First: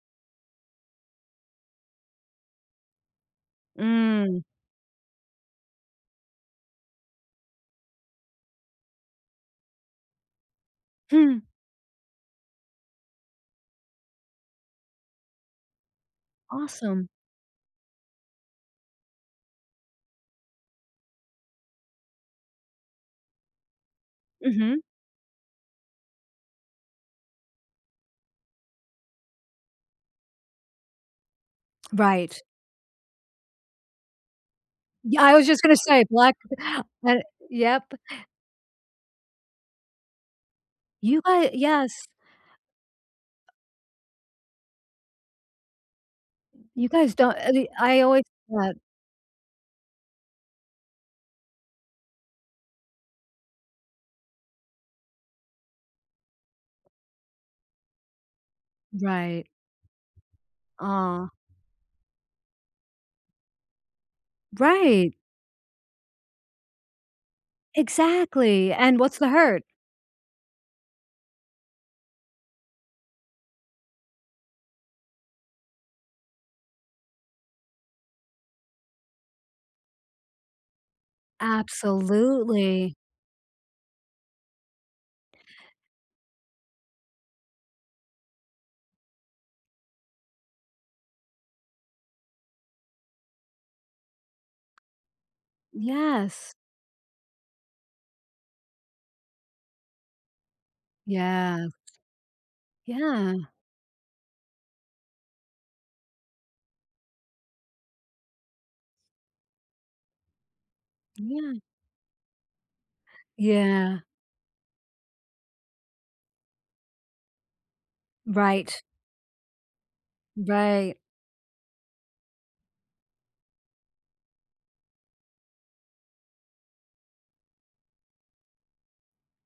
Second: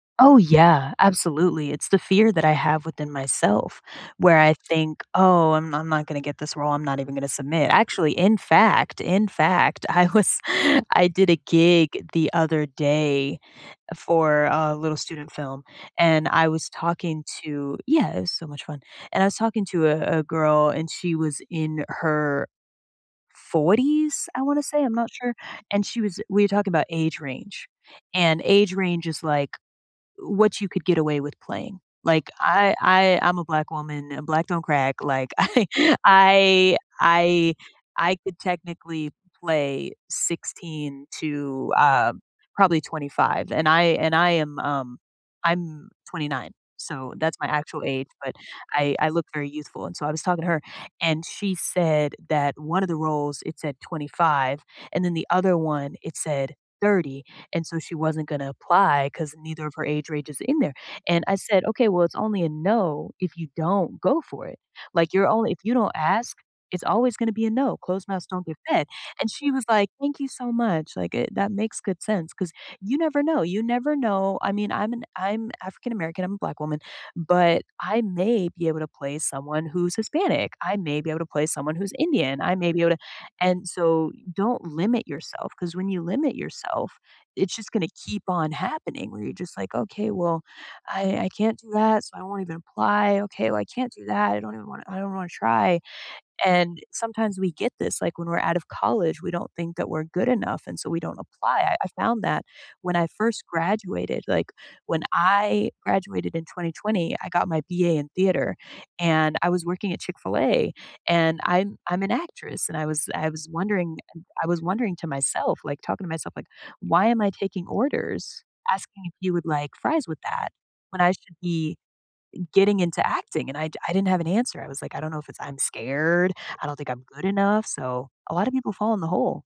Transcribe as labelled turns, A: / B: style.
A: Oh, yeah, absolutely, it's the fear that I have within myself where
B: Mm.
A: I think, "Oh, I'm I'm not gonna get this role, I'm not even gonna submit," actually, in fact in fact, I was I did a
B: Hmm.
A: gig the other day for a little student film, and I was
B: Awesome.
A: talking to yeah, it was so much fun and I was talking to a a girl, and she was in her 40s? I wanna
B: Mhm.
A: say, I'm not sure, and she was we were talking about age range, and age range is, like, w what you could get away with playing, like,
B: Right.
A: I I I'm a black woman, and black don't crack,
B: Yeah,
A: like,
B: I was just
A: I
B: gonna say black
A: I,
B: and
A: I
B: yep.
A: I could technically play 16
B: You got
A: to,
B: yes.
A: uh, probably 25 and I and I am, um I'm 29
B: You
A: so,
B: guys don't
A: that's my
B: any
A: actual
B: I
A: age,
B: always
A: but
B: had
A: I I look very youthful, and so I was talking to her, and she said that one of the roles it said 25 and then the other one it said 30 and so she wasn't gonna apply 'cause
B: Right.
A: neither of her age ranges are in there, and
B: Ah.
A: I said, "Okay, well it's only a no if you don't go for it,
B: Right.
A: like, you're only if you don't ask, it's always gonna be a no, closed mouths don't get
B: Exactly,
A: fed."
B: and what's the
A: And she
B: hurt?
A: was, like, "Thank you so much, like, eh it that makes good sense," 'cause you never know, you never know. I mean, I'm an I'm African American, I'm a black woman, but I may be able to play someone who's Hispanic, I may be able to play someone who's Indian, I may be able
B: Absolutely.
A: to and so don't limit yourself 'cause when you limit yourself, it's just gonna keep on happening where you're just, like, "Okay, well, I I can't do that, so I won't even apply, okay, well, I can't do that, I don't even wanna I don't wanna try,"
B: Yes.
A: and sometimes we get this, like, when we're out of college, we don't think that we're good enough, and so we don't apply,
B: Yeah.
A: I I found that when I first
B: Yeah.
A: graduated, like, when I graduated in 2020, I got my BA in theater, and I was working at Chick-fil-A, and
B: Yeah.
A: I'm I'm an actress, and I was I was wondering
B: Yeah.
A: I I was wondering to myself, like, talking to myself, like, "Why am I taking orders,
B: Right.
A: asking if you would like fries with that
B: Right.
A: when I should be, getting into acting," and I I didn't have an answer, I was, like, "I don't know if it's I'm scared, I don't think I'm good enough," so a lotta people fall in the hole.